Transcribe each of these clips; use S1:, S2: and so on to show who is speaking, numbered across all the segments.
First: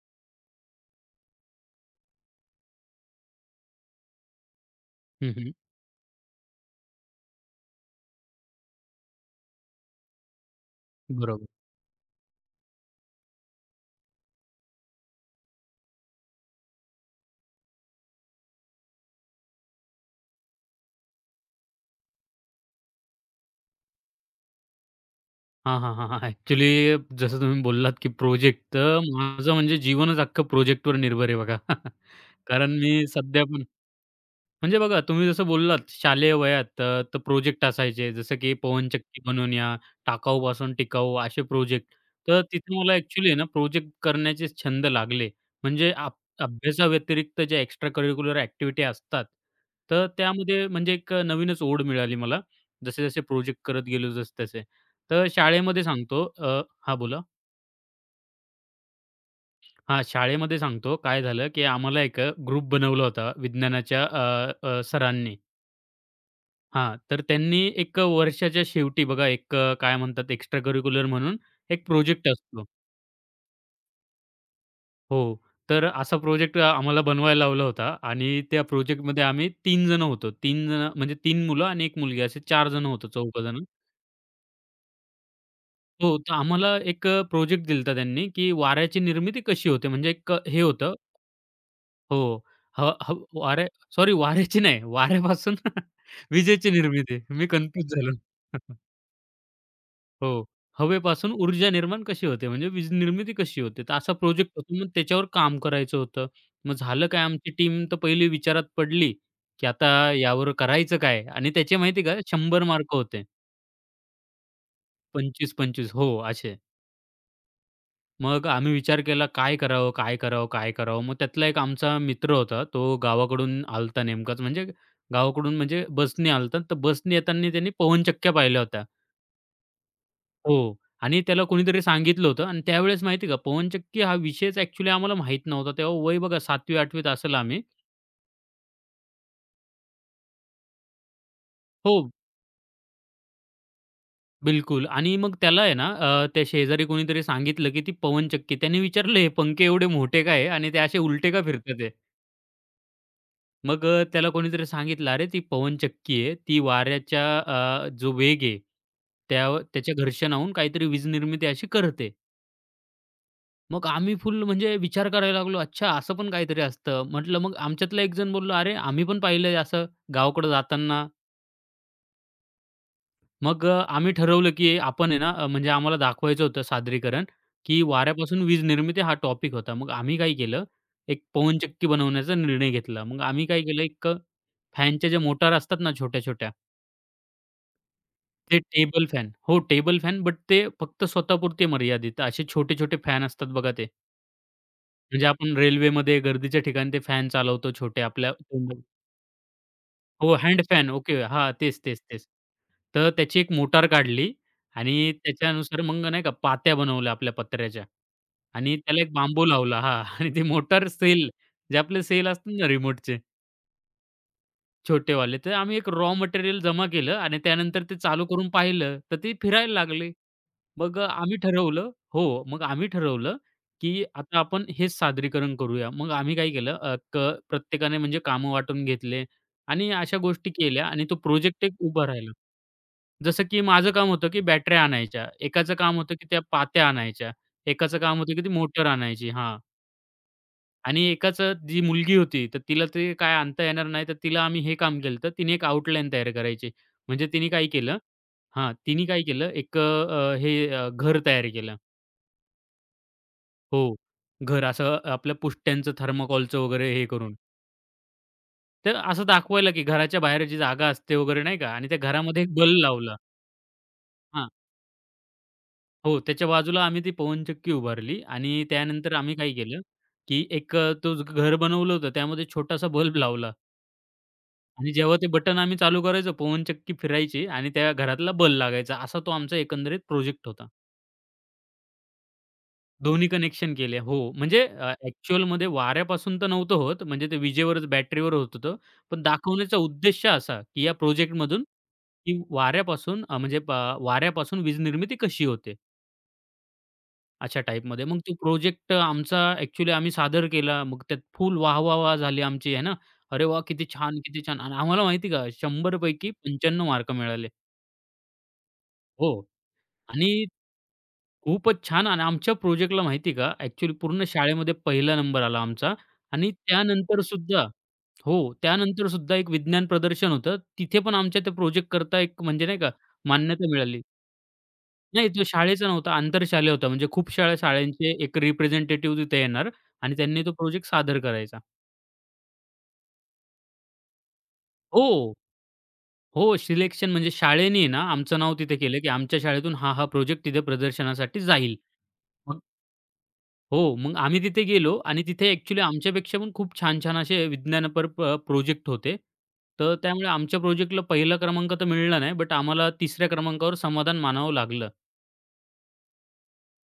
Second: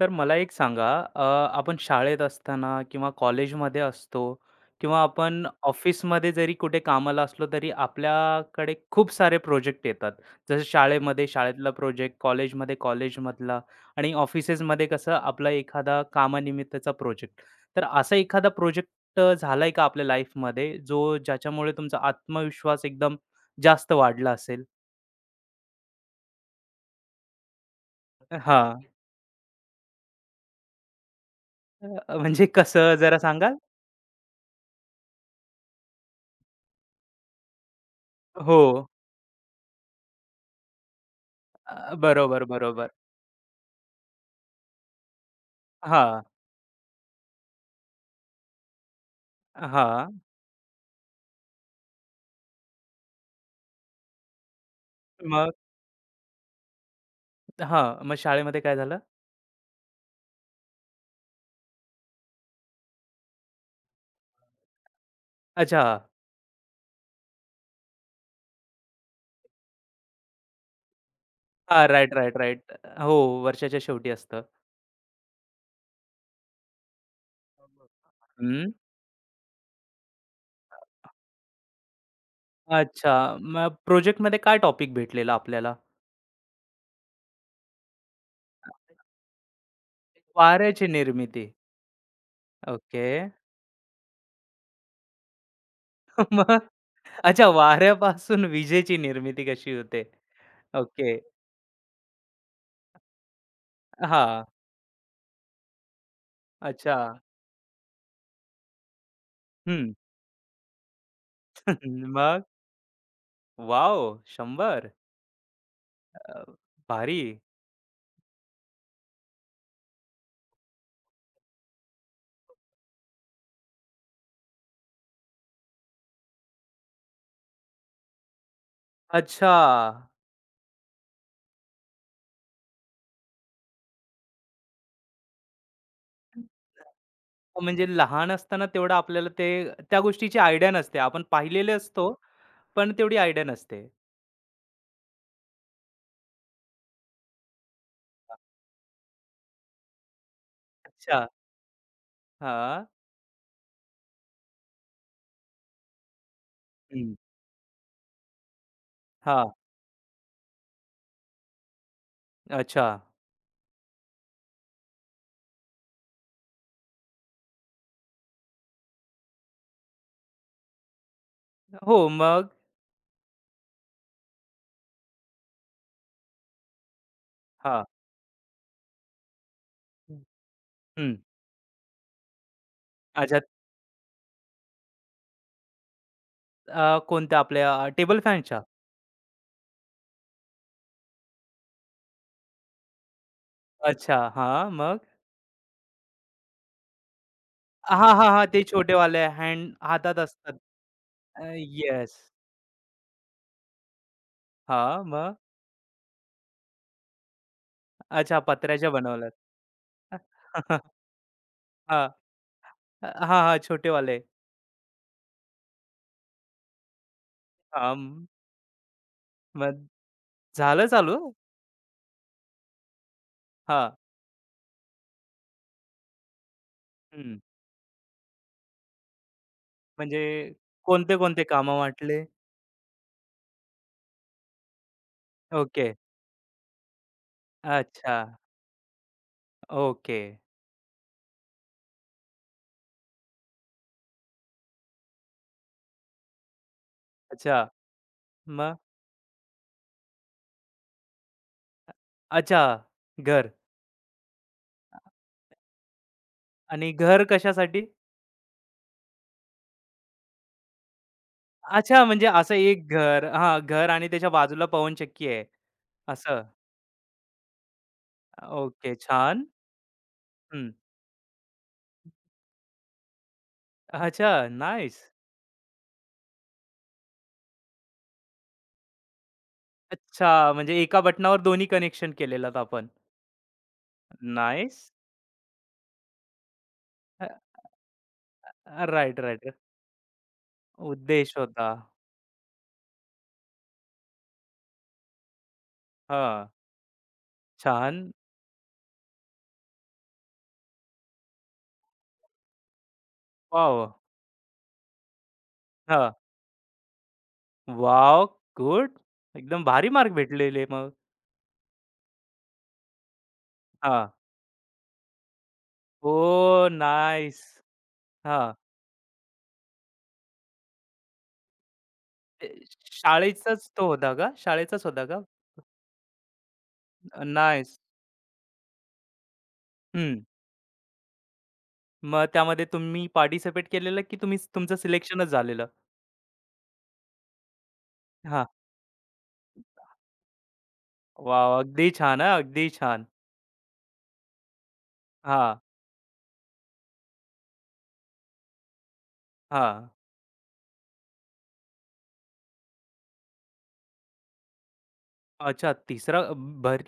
S1: तर मला एक सांगा, अ, आपण शाळेत असताना किंवा कॉलेजमध्ये असतो किंवा
S2: हं,
S1: आपण
S2: हं.
S1: ऑफिसमध्ये जरी कुठे कामाला असलो, तरी आपल्याकडे खूप सारे प्रोजेक्ट येतात. जसं शाळेमध्ये
S2: बरोबर.
S1: शाळेतला प्रोजेक्ट, कॉलेजमध्ये कॉलेजमधला आणि ऑफिसेसमध्ये कसं आपला एखादा कामानिमित्तचा प्रोजेक्ट. तर असा एखादा प्रोजेक्ट झालाय का आपल्या लाईफमध्ये, जो ज्याच्यामुळे तुमचा आत्मविश्वास एकदम जास्त वाढला असेल?
S2: हां, हां, हां, हां. ॲक्चुअली जसं तुम्ही बोललात, की प्रोजेक्ट
S1: हां.
S2: तर माझं म्हणजे जीवनच अख्खं प्रोजेक्टवर निर्भर आहे बघा.
S1: म्हणजे
S2: कारण मी
S1: कसं जरा
S2: सध्या
S1: सांगाल?
S2: पण म्हणजे बघा, तुम्ही जसं बोललात शालेय वयात तर प्रोजेक्ट असायचे जसं की
S1: हो.
S2: पवनचक्की बनवून या, टाकाऊपासून टिकाऊ असे प्रोजेक्ट.
S1: अ,
S2: तर
S1: बरोबर,
S2: तिथे
S1: बरोबर.
S2: मला ॲक्चुअली आहे ना प्रोजेक्ट करण्याचे छंद लागले. म्हणजे
S1: हां,
S2: अभ्यासाव्यतिरिक्त ज्या एक्स्ट्रा करिक्युलर ॲक्टिव्हिटी असतात,
S1: हां.
S2: तर त्यामध्ये म्हणजे एक नवीनच ओढ मिळाली मला. जसे-जसे प्रोजेक्ट करत गेलो जसे-तसे. तर
S1: मग
S2: शाळेमध्ये सांगतो हां, बोला.
S1: हां, मग शाळेमध्ये काय झालं?
S2: हां, शाळेमध्ये सांगतो काय झालं, की आम्हाला एक ग्रुप बनवला होता विज्ञानाच्या अ, अ, सरांनी.
S1: अच्छा,
S2: हां, तर त्यांनी एक वर्षाच्या शेवटी बघा एक काय म्हणतात एक्स्ट्रा करिक्युलर म्हणून
S1: हां,
S2: एक
S1: राइट,
S2: प्रोजेक्ट
S1: राइट,
S2: असतो.
S1: राइट. हो, वर्षाच्या शेवटी असतं.
S2: हो, तर असा प्रोजेक्ट आम्हाला बनवायला लावला होता आणि त्या
S1: हं,
S2: प्रोजेक्टमध्ये आम्ही 3 जण होतो. 3 जण म्हणजे 3 मुलं आणि 1 मुलगी असे 4 जण होतो,
S1: अच्छा.
S2: 4 जण.
S1: मग प्रोजेक्टमध्ये काय टॉपिक भेटलेला आपल्याला?
S2: हो, तर आम्हाला एक प्रोजेक्ट दिला त्यांनी, की वाऱ्याची निर्मिती कशी होते, म्हणजे एक हे
S1: वाऱ्याची
S2: होतं
S1: निर्मिती.
S2: हो, ह
S1: ओके.
S2: ह वाऱ्या सॉरी, वाऱ्याची नाही, वाऱ्यापासून
S1: मग?
S2: विजेची निर्मिती. मी
S1: अच्छा,
S2: कन्फ्यूज झालो.
S1: वाऱ्यापासून विजेची निर्मिती कशी होते?
S2: हो.
S1: ओके.
S2: हवेपासून ऊर्जा निर्माण कशी होते, म्हणजे वीज निर्मिती कशी होते. तर असा
S1: हां,
S2: प्रोजेक्ट होता. मग त्याच्यावर काम करायचं होतं. मग
S1: अच्छा.
S2: झालं काय, आमची टीम तर पहिली विचारात पडली, की आता
S1: हं.
S2: यावर करायचं काय? आणि त्याचे माहिती आहे का,
S1: मग?
S2: 100 मार्क होते.
S1: वॉव! 100.
S2: 25-25, हो,
S1: अ,
S2: असे.
S1: भारी.
S2: मग आम्ही विचार केला, काय करावं, काय करावं, काय करावं? मग त्यातला एक आमचा मित्र होता. तो गावाकडून आला होता नेमकाच, म्हणजे गावाकडून म्हणजे बसने आला, तर बसने येताना त्यांनी पवनचक्क्या पाहिल्या होत्या.
S1: अच्छा.
S2: हो. आणि त्याला कोणीतरी सांगितलं होतं आणि त्यावेळेस माहिती आहे का, पवनचक्की हा विषयच ॲक्चुअली आम्हाला माहीत नव्हता. तेव्हा वय बघा, 7वी 8वीत असेल आम्ही.
S1: म्हणजे लहान असताना तेवढं आपल्याला ते त्या गोष्टीची आयडिया नसते. आपण पाहिलेले
S2: हो,
S1: असतो, पण तेवढी आयडिया नसते.
S2: बिलकुल. आणि मग त्याला आहे ना, त्या शेजारी कोणीतरी सांगितलं, की ती पवनचक्की. त्याने विचारलं, "हे पंखे एवढे मोठे का आहे आणि ते असे
S1: अच्छा.
S2: उलटे का फिरतात आहे?"
S1: हां.
S2: मग त्याला कोणीतरी सांगितलं, "अरे, ती पवनचक्की आहे. ती
S1: हं.
S2: वाऱ्याच्या जो वेग आहे, त्या
S1: हां.
S2: त्याच्या घर्षणाहून काहीतरी वीज निर्मिती अशी करते."
S1: अच्छा.
S2: मग आम्ही फुल म्हणजे विचार करायला लागलो, अच्छा असं पण काहीतरी असतं. म्हटलं मग आमच्यातला एक जण बोलला, "अरे, आम्ही पण पाहिलंय असं गावाकडं जाताना."
S1: हो, मग?
S2: मग आम्ही ठरवलं की आपण आहे ना म्हणजे आम्हाला दाखवायचं होतं सादरीकरण, की
S1: हां.
S2: वाऱ्यापासून वीज निर्मिती हा टॉपिक होता. मग आम्ही काय केलं,
S1: हं.
S2: एक पवनचक्की बनवण्याचा निर्णय घेतला. मग
S1: अच्छा
S2: आम्ही काय केलं, एक फॅनच्या ज्या मोटार असतात ना, छोट्या-छोट्या,
S1: कोणत्या आपल्या टेबल
S2: ते
S1: फॅनच्या?
S2: टेबल फॅन, हो, टेबल फॅन, बट ते फक्त स्वतःपुरते मर्यादित. असे छोटे-छोटे फॅन असतात बघा ते.
S1: अच्छा. हां, मग?
S2: म्हणजे आपण रेल्वेमध्ये गर्दीच्या ठिकाणी ते फॅन चालवतो छोटे
S1: हां, हां,
S2: आपल्या
S1: हां. ते
S2: तोंडावर.
S1: छोटेवाले हँड हातात
S2: हो,
S1: असतात.
S2: Hand fan. ओके. हां, तेच, तेच,
S1: येस.
S2: तेच. तर त्याची एक मोटार काढली
S1: हां,
S2: आणि
S1: मग?
S2: त्याच्यानुसार मग नाही का पात्या बनवल्या आपल्या पत्र्याच्या,
S1: अच्छा
S2: आणि
S1: पत्र्याच्या
S2: त्याला एक
S1: बनवल्यात.
S2: बांबू लावला, हां. आणि ती मोटार सेल, जे
S1: अ,
S2: आपले
S1: हां.
S2: सेल असतात ना रिमोटचे
S1: हां, हां, छोटेवाले.
S2: छोटेवाले, तर आम्ही एक रॉ मटेरियल जमा केलं आणि त्यानंतर ते चालू
S1: हां,
S2: करून पाहिलं, तर ते फिरायला
S1: मग
S2: लागले.
S1: झालं
S2: मग
S1: चालू?
S2: आम्ही ठरवलं, हो, मग आम्ही ठरवलं,
S1: हां.
S2: की आता आपण हेच सादरीकरण करूया. मग आम्ही काय केलं, अ, क
S1: हं.
S2: प्रत्येकाने म्हणजे कामं वाटून घेतले आणि अशा
S1: म्हणजे
S2: गोष्टी केल्या आणि तो
S1: कोणते कोणते
S2: प्रोजेक्ट एक
S1: कामं
S2: उभा
S1: वाटले?
S2: राहिला. जसं की माझं काम होतं, की बॅटऱ्या आणायच्या, एकाचं
S1: ओके.
S2: काम होतं, की त्या पात्या आणायच्या, एकाचं काम
S1: अच्छा.
S2: होतं, की ती मोटर आणायची, हां.
S1: ओके.
S2: आणि एकाचं, जी मुलगी होती, तर तिला ते काय आणता येणार नाही, तर तिला आम्ही हे काम केलं, तर तिने एक आउटलाईन तयार करायची. म्हणजे तिने
S1: अच्छा.
S2: काय केलं हां,
S1: मग?
S2: तिने काय केलं, एक घर तयार केलं.
S1: अच्छा. घर
S2: हो. घर असं आपल्या पुष्ट्यांचं, थर्माकोलचं
S1: आणि
S2: वगैरे हे
S1: घर
S2: करून.
S1: कशासाठी?
S2: तर असं दाखवायला की घराच्या बाहेर जी जागा असते वगैरे नाही का, आणि त्या
S1: अच्छा, म्हणजे
S2: घरामध्ये
S1: असं
S2: एक बल
S1: एक
S2: लावला.
S1: घर हां, घर आणि त्याच्या
S2: हां.
S1: बाजूला पवनचक्की आहे
S2: हो,
S1: असं.
S2: त्याच्या बाजूला आम्ही ती पवनचक्की उभारली आणि
S1: ओके.
S2: त्यानंतर आम्ही
S1: छान.
S2: काय केलं, की
S1: हं.
S2: एक तो जो घर बनवलं होतं त्यामध्ये छोटासा बल्ब लावला,
S1: अच्छा.
S2: आणि
S1: नाईस.
S2: जेव्हा ते बटन आम्ही चालू करायचो, पवनचक्की फिरायची आणि त्या घरातला बल्ब लागायचा. असा तो आमचा एकंदरीत प्रोजेक्ट
S1: अच्छा,
S2: होता.
S1: म्हणजे एका बटणावर दोन्ही कनेक्शन केलेलात आपण.
S2: दोन्ही कनेक्शन केले. हो, म्हणजे
S1: नाईस.
S2: ॲक्चुअलमध्ये वाऱ्यापासून तर नव्हतं होत, म्हणजे ते विजेवरच बॅटरीवर होत होतं.
S1: राइट,
S2: पण
S1: राइट.
S2: दाखवण्याचा उद्देश असा, की या
S1: उद्देश
S2: प्रोजेक्टमधून,
S1: होता.
S2: की वाऱ्यापासून म्हणजे वाऱ्यापासून वीज निर्मिती कशी होते,
S1: हां.
S2: अशा टाईपमध्ये.
S1: छान.
S2: मग तो प्रोजेक्ट आमचा ॲक्चुअली आम्ही सादर केला. मग त्यात फुल वाह, वाह, वाह झाली आमची आहे ना. अरे वाह!
S1: वॉव!
S2: किती छान, किती छान. आणि आम्हाला माहिती का, 100
S1: हां.
S2: पैकी 95 मार्क मिळाले.
S1: Wow good.
S2: हो.
S1: एकदम भारी मार्क
S2: आणि
S1: भेटलेले मग.
S2: खूपच छान आणि आमच्या प्रोजेक्टला माहिती आहे का, ॲक्चुअली
S1: हां.
S2: पूर्ण शाळेमध्ये पहिला नंबर आला आमचा, आणि
S1: ओह!
S2: त्यानंतर
S1: नाईस.
S2: सुद्धा,
S1: हां.
S2: हो, त्यानंतर सुद्धा एक विज्ञान प्रदर्शन होतं. तिथे पण आमच्या त्या प्रोजेक्ट करता एक
S1: ते
S2: म्हणजे नाही का
S1: शाळेचाच
S2: मान्यता
S1: तो
S2: मिळाली.
S1: होता का? शाळेचाच होता का?
S2: नाही, तो शाळेचा नव्हता, आंतरशालेय होता. म्हणजे खूप शाळा
S1: नाईस.
S2: शाळांचे एक रिप्रेझेंटेटिव्ह तिथे येणार आणि
S1: हं.
S2: त्यांनी तो प्रोजेक्ट सादर करायचा.
S1: मग त्यामध्ये तुम्ही पार्टिसिपेट केलेलं की तुम्ही तुमचं
S2: हो.
S1: सिलेक्शनच झालेलं?
S2: हो, सिलेक्शन म्हणजे शाळेने ना आमचं
S1: हां.
S2: नाव तिथे केलं, की आमच्या शाळेतून हा, हा प्रोजेक्ट तिथे प्रदर्शनासाठी
S1: वॉव!
S2: जाईल.
S1: अगदी छान हां,
S2: मग,
S1: अगदी छान.
S2: हो, मग आम्ही तिथे गेलो आणि तिथे
S1: हां,
S2: ॲक्चुअली आमच्यापेक्षा पण खूप छान-छान असे विज्ञानपर प्रोजेक्ट होते.
S1: हां.
S2: तर त्यामुळे आमच्या प्रोजेक्टला पहिला क्रमांक तर मिळाला नाही, बट आम्हाला तिसऱ्या क्रमांकावर समाधान मानावं लागलं.
S1: अच्छा, 3रा भर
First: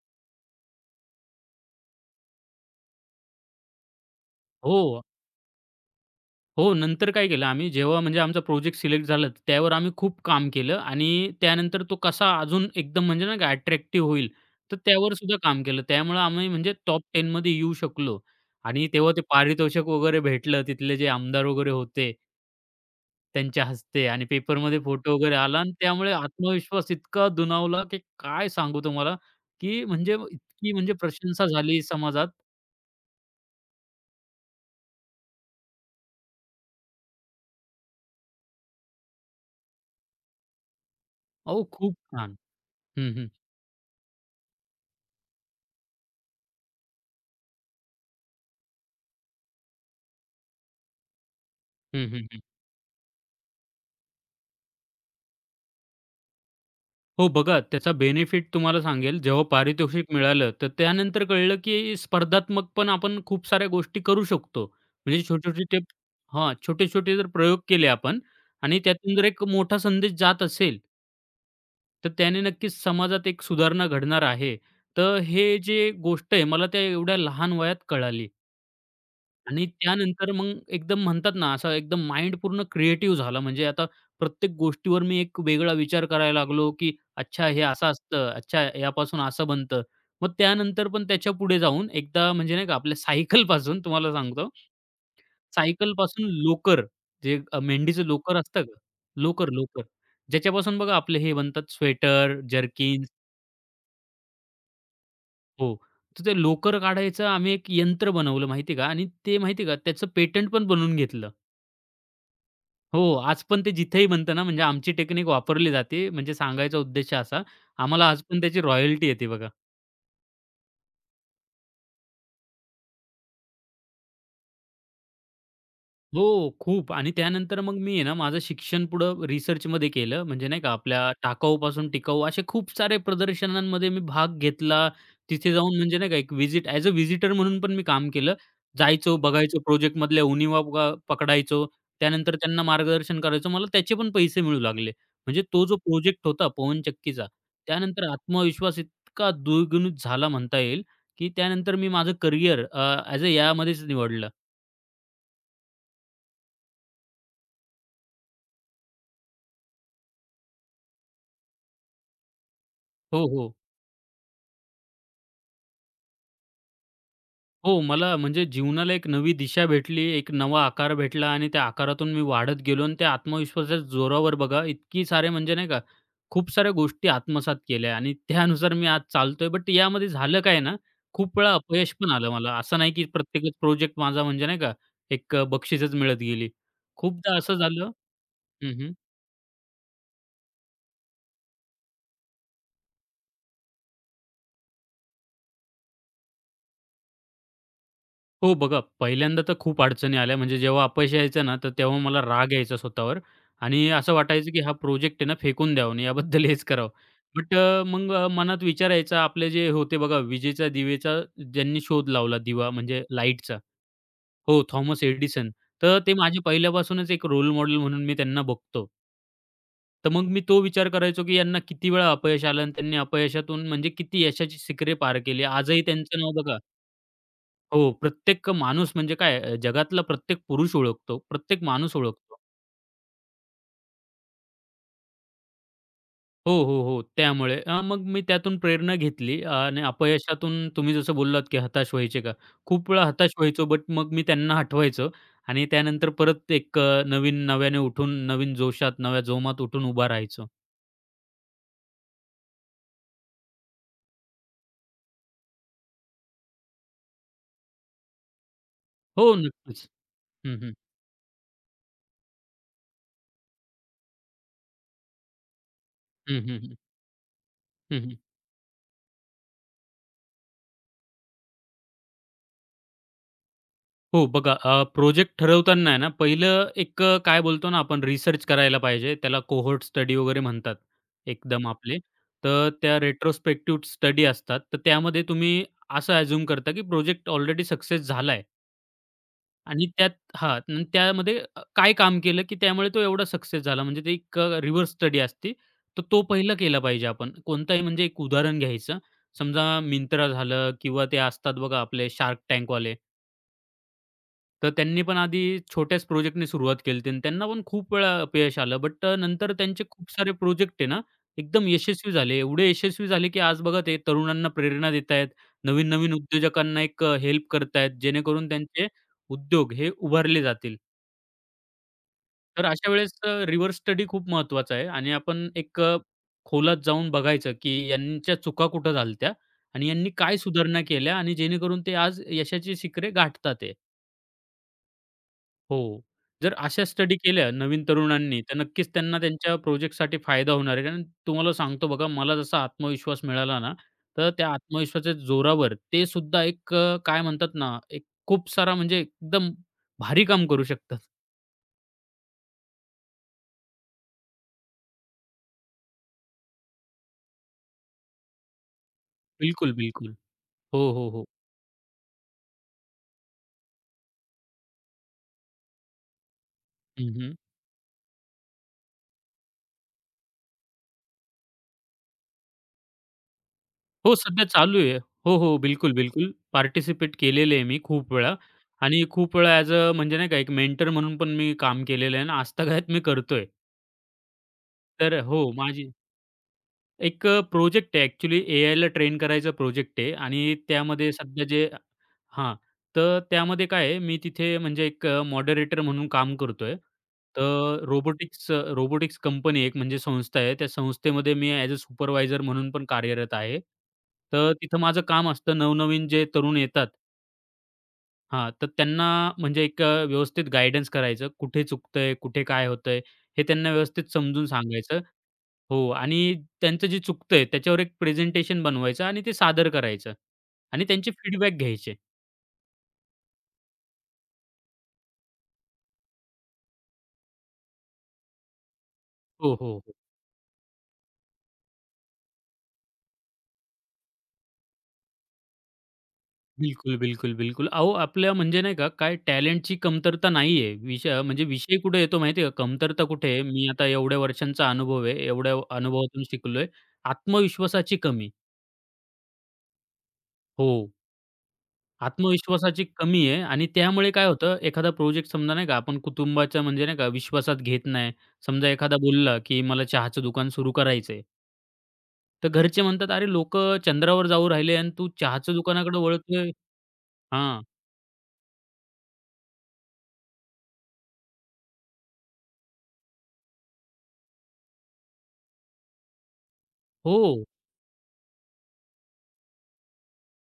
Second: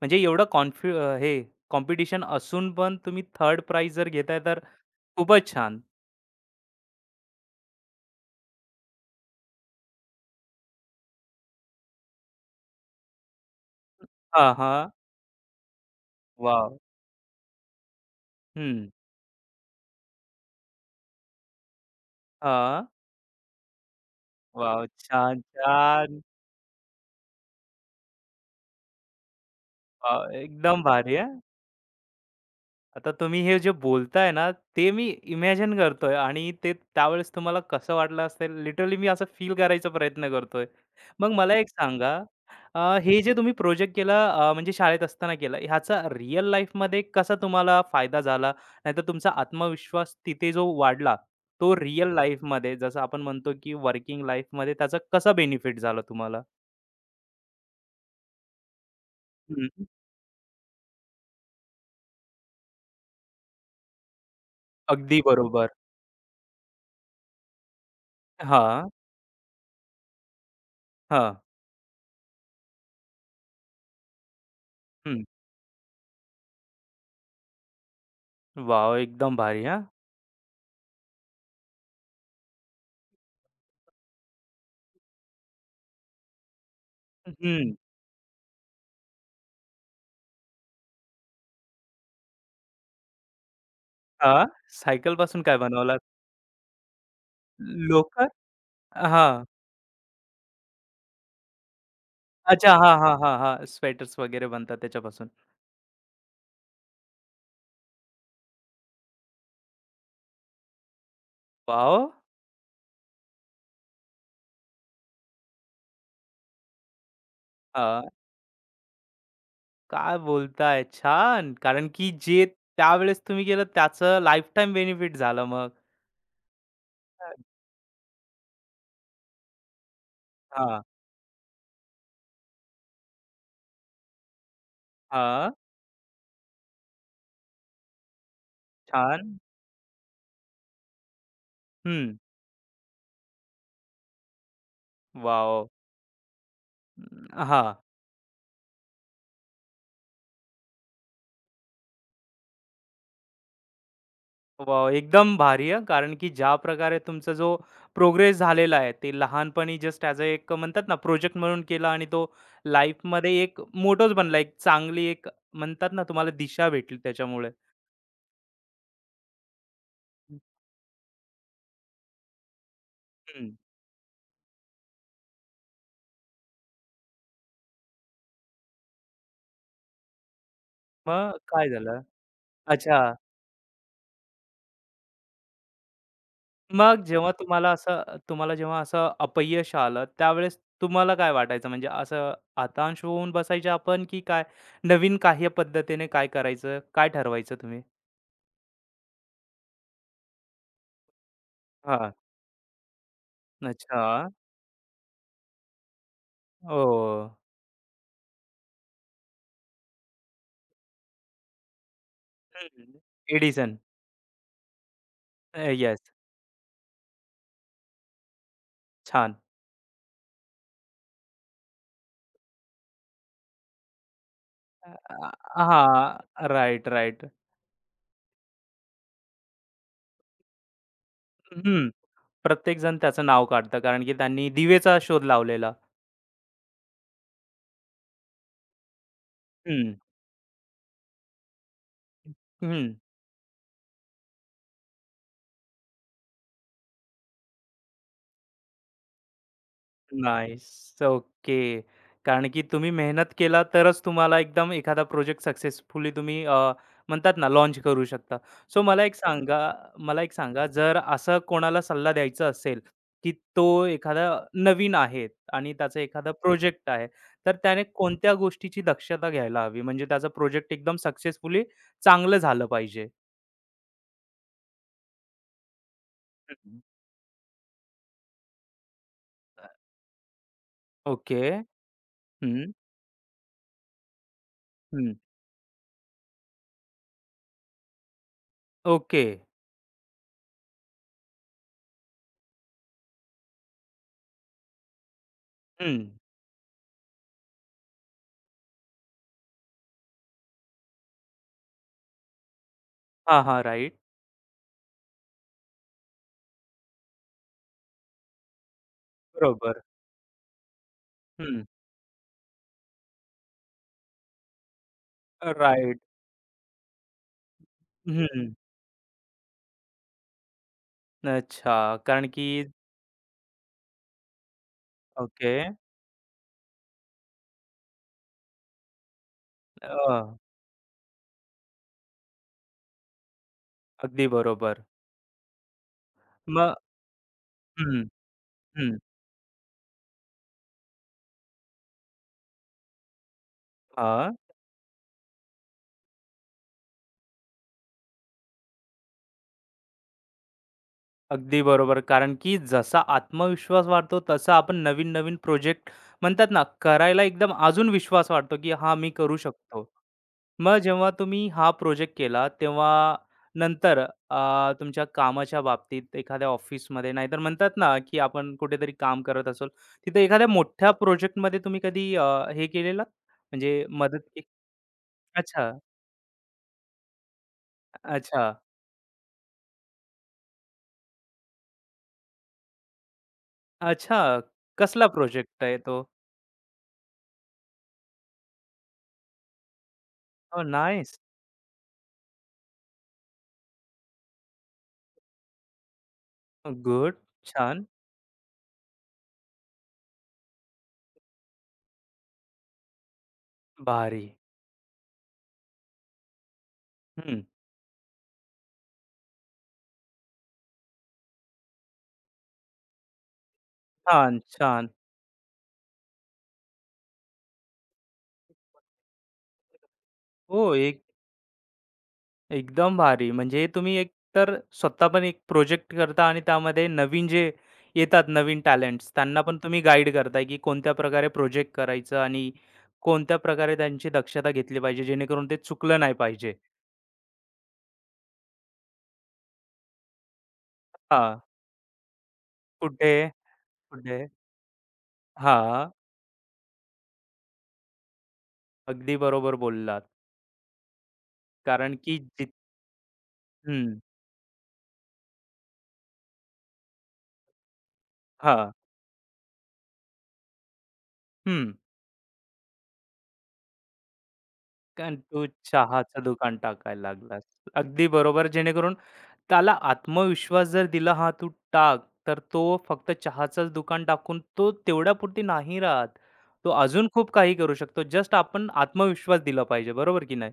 S1: म्हणजे एवढं कॉन्फि हे कॉम्पिटिशन असून पण तुम्ही 3rd प्राइज जर घेताय तर
S2: हो,
S1: खूपच छान.
S2: हो. नंतर काय केलं आम्ही, जेव्हा म्हणजे आमचा प्रोजेक्ट सिलेक्ट झाला, त्यावर आम्ही खूप काम केलं आणि त्यानंतर तो कसा अजून एकदम म्हणजे नाही अट्रॅक्टिव्ह होईल,
S1: हां,
S2: तर
S1: हां.
S2: त्यावर सुद्धा काम केलं. त्यामुळे आम्ही म्हणजे
S1: वॉव!
S2: टॉप 10 मध्ये येऊ शकलो आणि
S1: हं.
S2: तेव्हा ते पारितोषिक वगैरे भेटलं. तिथले जे आमदार वगैरे होते,
S1: हां.
S2: त्यांच्या हस्ते, आणि पेपरमध्ये
S1: वाव
S2: फोटो वगैरे
S1: छान,
S2: आला, आणि त्यामुळे
S1: छान.
S2: आत्मविश्वास इतका दुणावला, की काय सांगू तुम्हाला, की म्हणजे
S1: वॉव!
S2: इतकी
S1: एकदम
S2: म्हणजे
S1: भारी हां.
S2: प्रशंसा झाली समाजात.
S1: आता तुम्ही हे जे बोलताय ना, ते मी इमॅजिन करतोय आणि ते त्यावेळेस तुम्हाला कसं वाटलं असेल, लिटरली मी असं फील करायचा प्रयत्न करतोय. मग मला
S2: अहो,
S1: एक
S2: खूप
S1: सांगा,
S2: छान. हं,
S1: हे
S2: हं.
S1: जे तुम्ही प्रोजेक्ट केलं म्हणजे शाळेत असताना केलं, ह्याचा रिअल लाईफमध्ये कसा तुम्हाला फायदा झाला? नाहीतर तुमचा आत्मविश्वास तिथे जो वाढला, तो
S2: हं,
S1: रिअल
S2: हं, हं.
S1: लाईफमध्ये जसं आपण म्हणतो की वर्किंग लाईफमध्ये त्याचा कसा बेनिफिट झाला तुम्हाला?
S2: हो बघा, त्याचा बेनिफिट तुम्हाला सांगेल, जेव्हा
S1: हं.
S2: पारितोषिक मिळालं, तर त्यानंतर कळलं, की स्पर्धात्मक पण आपण खूप साऱ्या गोष्टी करू शकतो.
S1: अगदी
S2: म्हणजे छोटे-छोटे
S1: बरोबर.
S2: टिप हां, छोटे-छोटे जर प्रयोग केले आपण, आणि
S1: हां,
S2: त्यातून जर एक मोठा संदेश जात असेल,
S1: हां.
S2: तर त्याने नक्कीच समाजात एक सुधारणा घडणार आहे. तर
S1: हं.
S2: हे जे गोष्ट आहे, मला त्या एवढ्या लहान वयात कळाली,
S1: वॉव! एकदम भारी
S2: आणि
S1: हां.
S2: त्यानंतर मग एकदम म्हणतात ना, असा एकदम माइंड पूर्ण क्रिएटिव्ह झाला. म्हणजे आता प्रत्येक गोष्टीवर मी एक वेगळा विचार करायला लागलो, की अच्छा, हे
S1: हं.
S2: असं असतं, अच्छा, यापासून असं बनतं. मग त्यानंतर पण त्याच्या पुढे जाऊन एकदा म्हणजे नाही का, आपल्या सायकलपासून तुम्हाला
S1: हां.
S2: सांगतो,
S1: सायकलपासून काय बनवलात?
S2: सायकलपासून लोकर, जे मेंढीचं
S1: लोकर?
S2: लोकर असतं का?
S1: हां.
S2: लोकर, लोकर. ज्याच्यापासून बघा आपले हे बनतात, स्वेटर,
S1: अच्छा. हां,
S2: जर्किन्स.
S1: हां, हां, हां. स्वेटर्स वगैरे बनतात त्याच्यापासून.
S2: हो. तर ते लोकर काढायचं आम्ही एक यंत्र बनवलं, माहिती आहे का, आणि ते माहिती आहे का, त्याचं पेटंट पण बनवून घेतलं.
S1: वॉव!
S2: हो, आज पण ते जिथेही बनतं ना, म्हणजे आमची टेक्निक वापरली जाते, म्हणजे सांगायचा उद्देश असा,
S1: हां.
S2: आम्हाला आज पण त्याची रॉयल्टी येते बघा.
S1: काय बोलताय? छान. कारण की जे त्यावेळेस तुम्ही केलं त्याचं लाईफटाईम बेनिफिट झालं मग.
S2: हो, खूप. आणि त्यानंतर मग मी आहे ना, माझं शिक्षण पुढं रिसर्चमध्ये केलं. म्हणजे नाही का,
S1: हां.
S2: आपल्या टाकाऊपासून टिकाऊ असे खूप सारे प्रदर्शनांमध्ये मी भाग घेतला.
S1: हां.
S2: तिथे जाऊन म्हणजे नाही का, एक व्हिजिट ॲज अ व्हिजिटर म्हणून पण मी काम केलं. जायचो,
S1: छान.
S2: बघायचो, प्रोजेक्टमधल्या उणिवा बघा पकडायचो.
S1: हं.
S2: त्यानंतर त्यांना मार्गदर्शन करायचो. मला त्याचे पण पैसे मिळू लागले. म्हणजे तो
S1: वॉव!
S2: जो प्रोजेक्ट होता पवनचक्कीचा,
S1: हां.
S2: त्यानंतर आत्मविश्वास इतका द्विगुणित झाला म्हणता येईल, की त्यानंतर मी माझं करियर ॲज अ यामध्येच निवडलं.
S1: वॉव! एकदम भारी हां. कारण की ज्या प्रकारे तुमचा जो प्रोग्रेस झालेला आहे, ते लहानपणी जस्ट ॲज अ एक म्हणतात ना, प्रोजेक्ट म्हणून केला आणि तो
S2: हो,
S1: लाईफमध्ये
S2: हो.
S1: एक मोटोच बनला. एक चांगली एक म्हणतात ना, तुम्हाला दिशा भेटली त्याच्यामुळे.
S2: हो, मला म्हणजे जीवनाला एक नवी दिशा भेटली, एक नवा आकार भेटला आणि त्या आकारातून मी वाढत गेलो आणि त्या
S1: हं.
S2: आत्मविश्वासाच्या जोरावर बघा इतकी सारे म्हणजे नाही का, खूप साऱ्या गोष्टी आत्मसात केल्या आणि त्यानुसार मी आज चालतोय. बट यामध्ये झालं काय ना,
S1: मग
S2: खूप वेळा
S1: काय
S2: अपयश
S1: झालं?
S2: पण आलं मला. असं नाही
S1: अच्छा.
S2: की प्रत्येकच प्रोजेक्ट माझा म्हणजे नाही का, एक बक्षीसच मिळत गेली.
S1: मग जेव्हा
S2: खूपदा असं
S1: तुम्हाला
S2: झालं.
S1: असं तुम्हाला
S2: हं,
S1: जेव्हा
S2: हं.
S1: असं अपयश आलं, त्यावेळेस तुम्हाला काय वाटायचं? म्हणजे असं हताश होऊन बसायचे आपण, की काय नवीन काही पद्धतीने काय करायचं? काय ठरवायचं तुम्ही?
S2: हो बघा, पहिल्यांदा तर खूप अडचणी आल्या. म्हणजे जेव्हा अपयश यायचं ना, तर तेव्हा
S1: हां.
S2: मला राग यायचा स्वतःवर, आणि
S1: अच्छा.
S2: असं वाटायचं, की हा प्रोजेक्ट आहे ना फेकून द्यावा आणि याबद्दल हेच
S1: हो.
S2: करावं. बट मग मनात विचार यायचा, आपले जे होते बघा विजेच्या दिवेचा, ज्यांनी शोध लावला दिवा,
S1: हं.
S2: म्हणजे लाईटचा.
S1: एडिसन
S2: हो, थॉमस एडिसन. तर
S1: येस.
S2: ते माझे पहिल्यापासूनच एक रोल मॉडेल म्हणून मी त्यांना बघतो.
S1: छान.
S2: तर मग मी तो विचार करायचो, की यांना किती वेळा अपयश आलं आणि त्यांनी अपयशातून म्हणजे किती यशाची
S1: अ,
S2: शिखरे पार केली.
S1: अ,
S2: आजही त्यांचं नाव
S1: हां.
S2: बघा.
S1: Right, right.
S2: हो, प्रत्येक माणूस म्हणजे काय जगातला प्रत्येक पुरुष ओळखतो, प्रत्येक
S1: हं.
S2: माणूस ओळखतो.
S1: प्रत्येकजण त्याचं नाव काढतं कारण की त्यांनी दिवेचा शोध लावलेला.
S2: हो, हो, हो. त्यामुळे मग मी त्यातून प्रेरणा घेतली, आणि
S1: हं.
S2: अपयशातून तुम्ही जसं बोललात, की हताश व्हायचे का? खूप
S1: हं.
S2: वेळा हताश व्हायचो, बट मग मी त्यांना हटवायचो आणि त्यानंतर परत एक नवीन, नव्याने उठून, नवीन जोशात, नव्या जोमात उठून उभा राहायचो.
S1: नाईस. ओके. कारण की तुम्ही मेहनत केला तरच तुम्हाला एकदम एखादा प्रोजेक्ट सक्सेसफुली तुम्ही म्हणतात ना लॉन्च करू शकता. सो मला एक
S2: हो,
S1: सांगा
S2: नक्कीच.
S1: मला एक
S2: हं,
S1: सांगा
S2: हं.
S1: जर असा कोणाला सल्ला द्यायचा असेल, की तो एखादा नवीन आहे आणि त्याचा एखादा
S2: हं, हं, हं.
S1: प्रोजेक्ट आहे. तर त्याने
S2: हं, हं.
S1: कोणत्या गोष्टीची दक्षता घ्यायला हवी? म्हणजे त्याचा प्रोजेक्ट एकदम सक्सेसफुली चांगलं झालं पाहिजे?
S2: हो बघा, प्रोजेक्ट ठरवताना आहे ना, पहिलं
S1: हं,
S2: एक काय बोलतो ना, आपण रिसर्च करायला पाहिजे. त्याला कोहोर्ट स्टडी वगैरे म्हणतात
S1: ओके.
S2: एकदम आपले. तर
S1: हं,
S2: त्या रेट्रोस्पेक्टिव्ह स्टडी असतात. तर
S1: हं.
S2: त्यामध्ये तुम्ही असं अझ्युम करता, की प्रोजेक्ट ऑलरेडी सक्सेस झालाय,
S1: ओके.
S2: आणि त्यात, हां, आणि त्यामध्ये काय काम केलं, की त्यामुळे तो एवढा सक्सेस झाला. म्हणजे ते एक रिव्हर्स स्टडी असते.
S1: हं.
S2: तर तो पहिला केला पाहिजे आपण. कोणताही म्हणजे एक उदाहरण घ्यायचं. समजा Myntra झालं, किंवा ते असतात बघा आपले Shark,
S1: हां, हां. राइट.
S2: तर त्यांनी पण आधी छोट्याच प्रोजेक्टने सुरुवात केली होती आणि त्यांना पण खूप वेळा अपयश आलं. बट नंतर
S1: बरोबर.
S2: त्यांचे खूप सारे प्रोजेक्ट आहे ना,
S1: हं.
S2: एकदम यशस्वी झाले. एवढे यशस्वी झाले, की आज बघा ते तरुणांना प्रेरणा देत आहेत.
S1: राइट.
S2: नवीन-नवीन उद्योजकांना एक हेल्प करतायत, जेणेकरून
S1: हं.
S2: त्यांचे उद्योग हे उभारले जातील.
S1: अच्छा. कारण की
S2: तर अशा वेळेस रिव्हर्स स्टडी खूप महत्त्वाचा आहे, आणि आपण
S1: ओके.
S2: एक खोलात जाऊन बघायचं, की यांच्या चुका कुठं झाल्या आणि यांनी
S1: अ,
S2: काय सुधारणा केल्या आणि जेणेकरून ते आज यशाची शिखरे गाठतात आहे.
S1: अगदी बरोबर.
S2: हो. जर
S1: मग
S2: अशा स्टडी केल्या नवीन
S1: हं,
S2: तरुणांनी, तर नक्कीच
S1: हं.
S2: त्यांना त्यांच्या प्रोजेक्टसाठी फायदा होणार आहे. कारण तुम्हाला सांगतो बघा, मला जसा आत्मविश्वास मिळाला ना, तर
S1: हां.
S2: त्या आत्मविश्वासाच्या जोरावर ते सुद्धा एक काय म्हणतात ना, एक खूप सारा म्हणजे एकदम भारी काम करू शकतात.
S1: अगदी बरोबर. कारण की जसा आत्मविश्वास वाढतो, तसा आपण नवीन-नवीन प्रोजेक्ट म्हणतात ना, करायला एकदम अजून विश्वास वाटतो, की "हां, मी करू
S2: बिलकुल,
S1: शकतो."
S2: बिलकुल.
S1: मग
S2: हो, हो,
S1: जेव्हा
S2: हो.
S1: तुम्ही हा प्रोजेक्ट केला, तेव्हा नंतर अ, तुमच्या कामाच्या बाबतीत एखाद्या ऑफिसमध्ये
S2: हं,
S1: नाहीतर म्हणतात ना, की आपण कुठेतरी काम करत असोल, तिथे एखाद्या मोठ्या प्रोजेक्टमध्ये तुम्ही कधी हे केलेलात? म्हणजे
S2: हो,
S1: मदत के
S2: सध्या चालू आहे. हो, हो.
S1: अच्छा,
S2: बिलकुल, बिलकुल. पार्टिसिपेट केलेले आहे मी खूप वेळा,
S1: अच्छा,
S2: आणि खूप वेळा ॲज अ म्हणजे नाही का, एक मेंटर म्हणून पण मी काम केलेलं आहे आणि आजतागायत मी करतोय.
S1: अच्छा. कसला
S2: तर हो,
S1: प्रोजेक्ट आहे
S2: माझी
S1: तो?
S2: एक प्रोजेक्ट आहे, ॲक्चुअली एआयला ट्रेन करायचा प्रोजेक्ट आहे आणि
S1: ओह,
S2: त्यामध्ये
S1: नाईस.
S2: सध्या जे, हां, तर त्यामध्ये काय आहे, मी तिथे म्हणजे एक मॉडरेटर म्हणून काम करतोय.
S1: गुड.
S2: तर
S1: छान.
S2: रोबोटिक्स रोबोटिक्स कंपनी, एक म्हणजे संस्था आहे. त्या संस्थेमध्ये मी ॲज अ सुपरवायझर म्हणून पण कार्यरत आहे.
S1: भारी.
S2: तर तिथं माझं काम असतं, नवनवीन जे तरुण येतात,
S1: हं.
S2: हां, तर त्यांना म्हणजे एक व्यवस्थित गाईडन्स करायचं. कुठे चुकतंय, कुठे काय होतंय, हे त्यांना व्यवस्थित
S1: छान,
S2: समजून
S1: छान.
S2: सांगायचं. हो, आणि त्यांचं जे चुकतंय त्याच्यावर एक प्रेझेंटेशन बनवायचं आणि ते सादर करायचं
S1: हो,
S2: आणि
S1: एक
S2: त्यांचे फीडबॅक घ्यायचे.
S1: एकदम भारी. म्हणजे तुम्ही एकतर स्वतः पण एक प्रोजेक्ट करता आणि त्यामध्ये नवीन जे येतात नवीन टॅलेंट्स त्यांना
S2: हो,
S1: पण
S2: हो,
S1: तुम्ही
S2: हो.
S1: गाईड करताय, की कोणत्या प्रकारे प्रोजेक्ट करायचं आणि कोणत्या प्रकारे त्यांची दक्षता घेतली पाहिजे, जेणेकरून ते चुकलं नाही पाहिजे.
S2: बिलकुल, बिलकुल, बिलकुल. अहो, आपल्या म्हणजे नाही का, काय टॅलेंटची कमतरता नाहीये. विषय
S1: हां.
S2: म्हणजे विषय कुठे येतो माहिती का? कमतरता
S1: कुठे,
S2: कुठे आहे? मी आता एवढ्या
S1: कुठे?
S2: वर्षांचा अनुभव आहे. एवढ्या
S1: हां.
S2: अनुभवातून शिकलोय. आत्मविश्वासाची कमी.
S1: अगदी बरोबर बोललात.
S2: हो.
S1: कारण की जित
S2: आत्मविश्वासाची कमी आहे आणि
S1: हं.
S2: त्यामुळे काय होतं, एखादा प्रोजेक्ट समजा, नाही का, आपण कुटुंबाच्या म्हणजे नाही का विश्वासात घेत नाही. समजा
S1: हां.
S2: एखादा बोलला, की मला चहाचं दुकान सुरू करायचंय.
S1: हं.
S2: तर घरचे म्हणतात, "अरे, लोकं चंद्रावर जाऊ राहिले आणि तू
S1: कारण तू
S2: चहाच्या दुकानाकडे
S1: चहाचं
S2: वळतोय."
S1: दुकान टाकायला लागलास.
S2: हां.
S1: अगदी बरोबर. जेणेकरून त्याला आत्मविश्वास जर दिला हा तू टाक, तर तो फक्त चहाचंच दुकान टाकून तो तेवढ्यापुरती नाही राहत. तो अजून
S2: हो,
S1: खूप काही करू शकतो. जस्ट आपण आत्मविश्वास दिला पाहिजे, बरोबर की नाही?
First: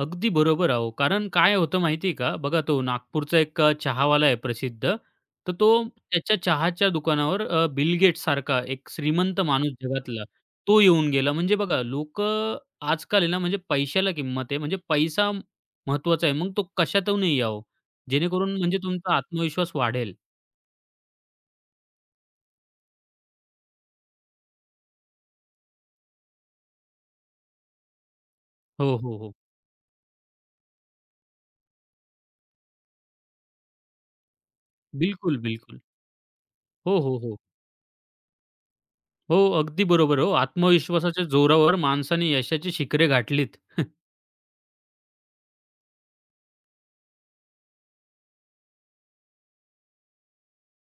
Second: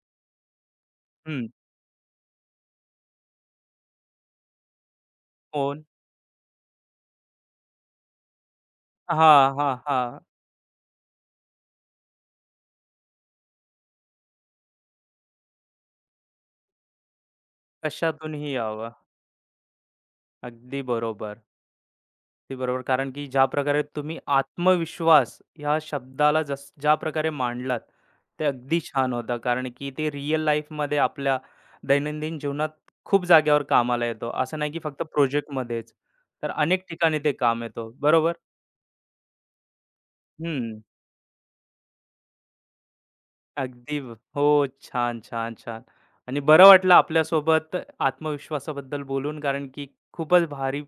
S2: अगदी बरोबर अहो. कारण
S1: हं.
S2: काय होतं माहिती आहे का? बघा, तो नागपूरचा एक चहावाला आहे प्रसिद्ध. तर तो
S1: कोण?
S2: त्याच्या चहाच्या दुकानावर बिल गेट्ससारखा एक श्रीमंत
S1: हां, हां,
S2: माणूस
S1: हां.
S2: जगातला, तो येऊन गेला. म्हणजे बघा, लोकं आजकाल आहे ना, म्हणजे पैशाला किंमत आहे. म्हणजे पैसा महत्त्वाचा आहे. मग तो कशातूनही यावो,
S1: कशातूनही
S2: जेणेकरून म्हणजे
S1: यावं.
S2: तुमचा आत्मविश्वास वाढेल.
S1: अगदी बरोबर. अगदी बरोबर. कारण की ज्या प्रकारे तुम्ही आत्मविश्वास ह्या शब्दाला ज्या प्रकारे मांडलात, ते अगदी
S2: हो,
S1: छान
S2: हो, हो.
S1: होता. कारण की ते रिअल लाईफमध्ये आपल्या दैनंदिन जीवनात खूप जाग्यावर कामाला येतो. असं नाही की फक्त
S2: बिलकुल, बिलकुल.
S1: प्रोजेक्टमध्येच. तर अनेक
S2: हो, हो,
S1: ठिकाणी ते
S2: हो.
S1: काम येतो. बरोबर?
S2: हो, अगदी बरोबर आहे हो.
S1: हं.
S2: आत्मविश्वासाच्या जोरावर माणसाने यशाची शिखरे गाठलीत.
S1: अगदी ब हो. छान, छान, छान. आणि बरं वाटलं आपल्यासोबत आत्मविश्वासाबद्दल बोलून कारण की खूपच भारी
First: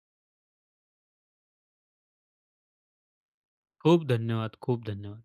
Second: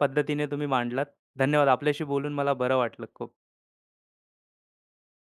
S1: पद्धतीने तुम्ही मांडलात. धन्यवाद. आपल्याशी बोलून मला बरं वाटलं खूप.
S2: खूप धन्यवाद, खूप धन्यवाद.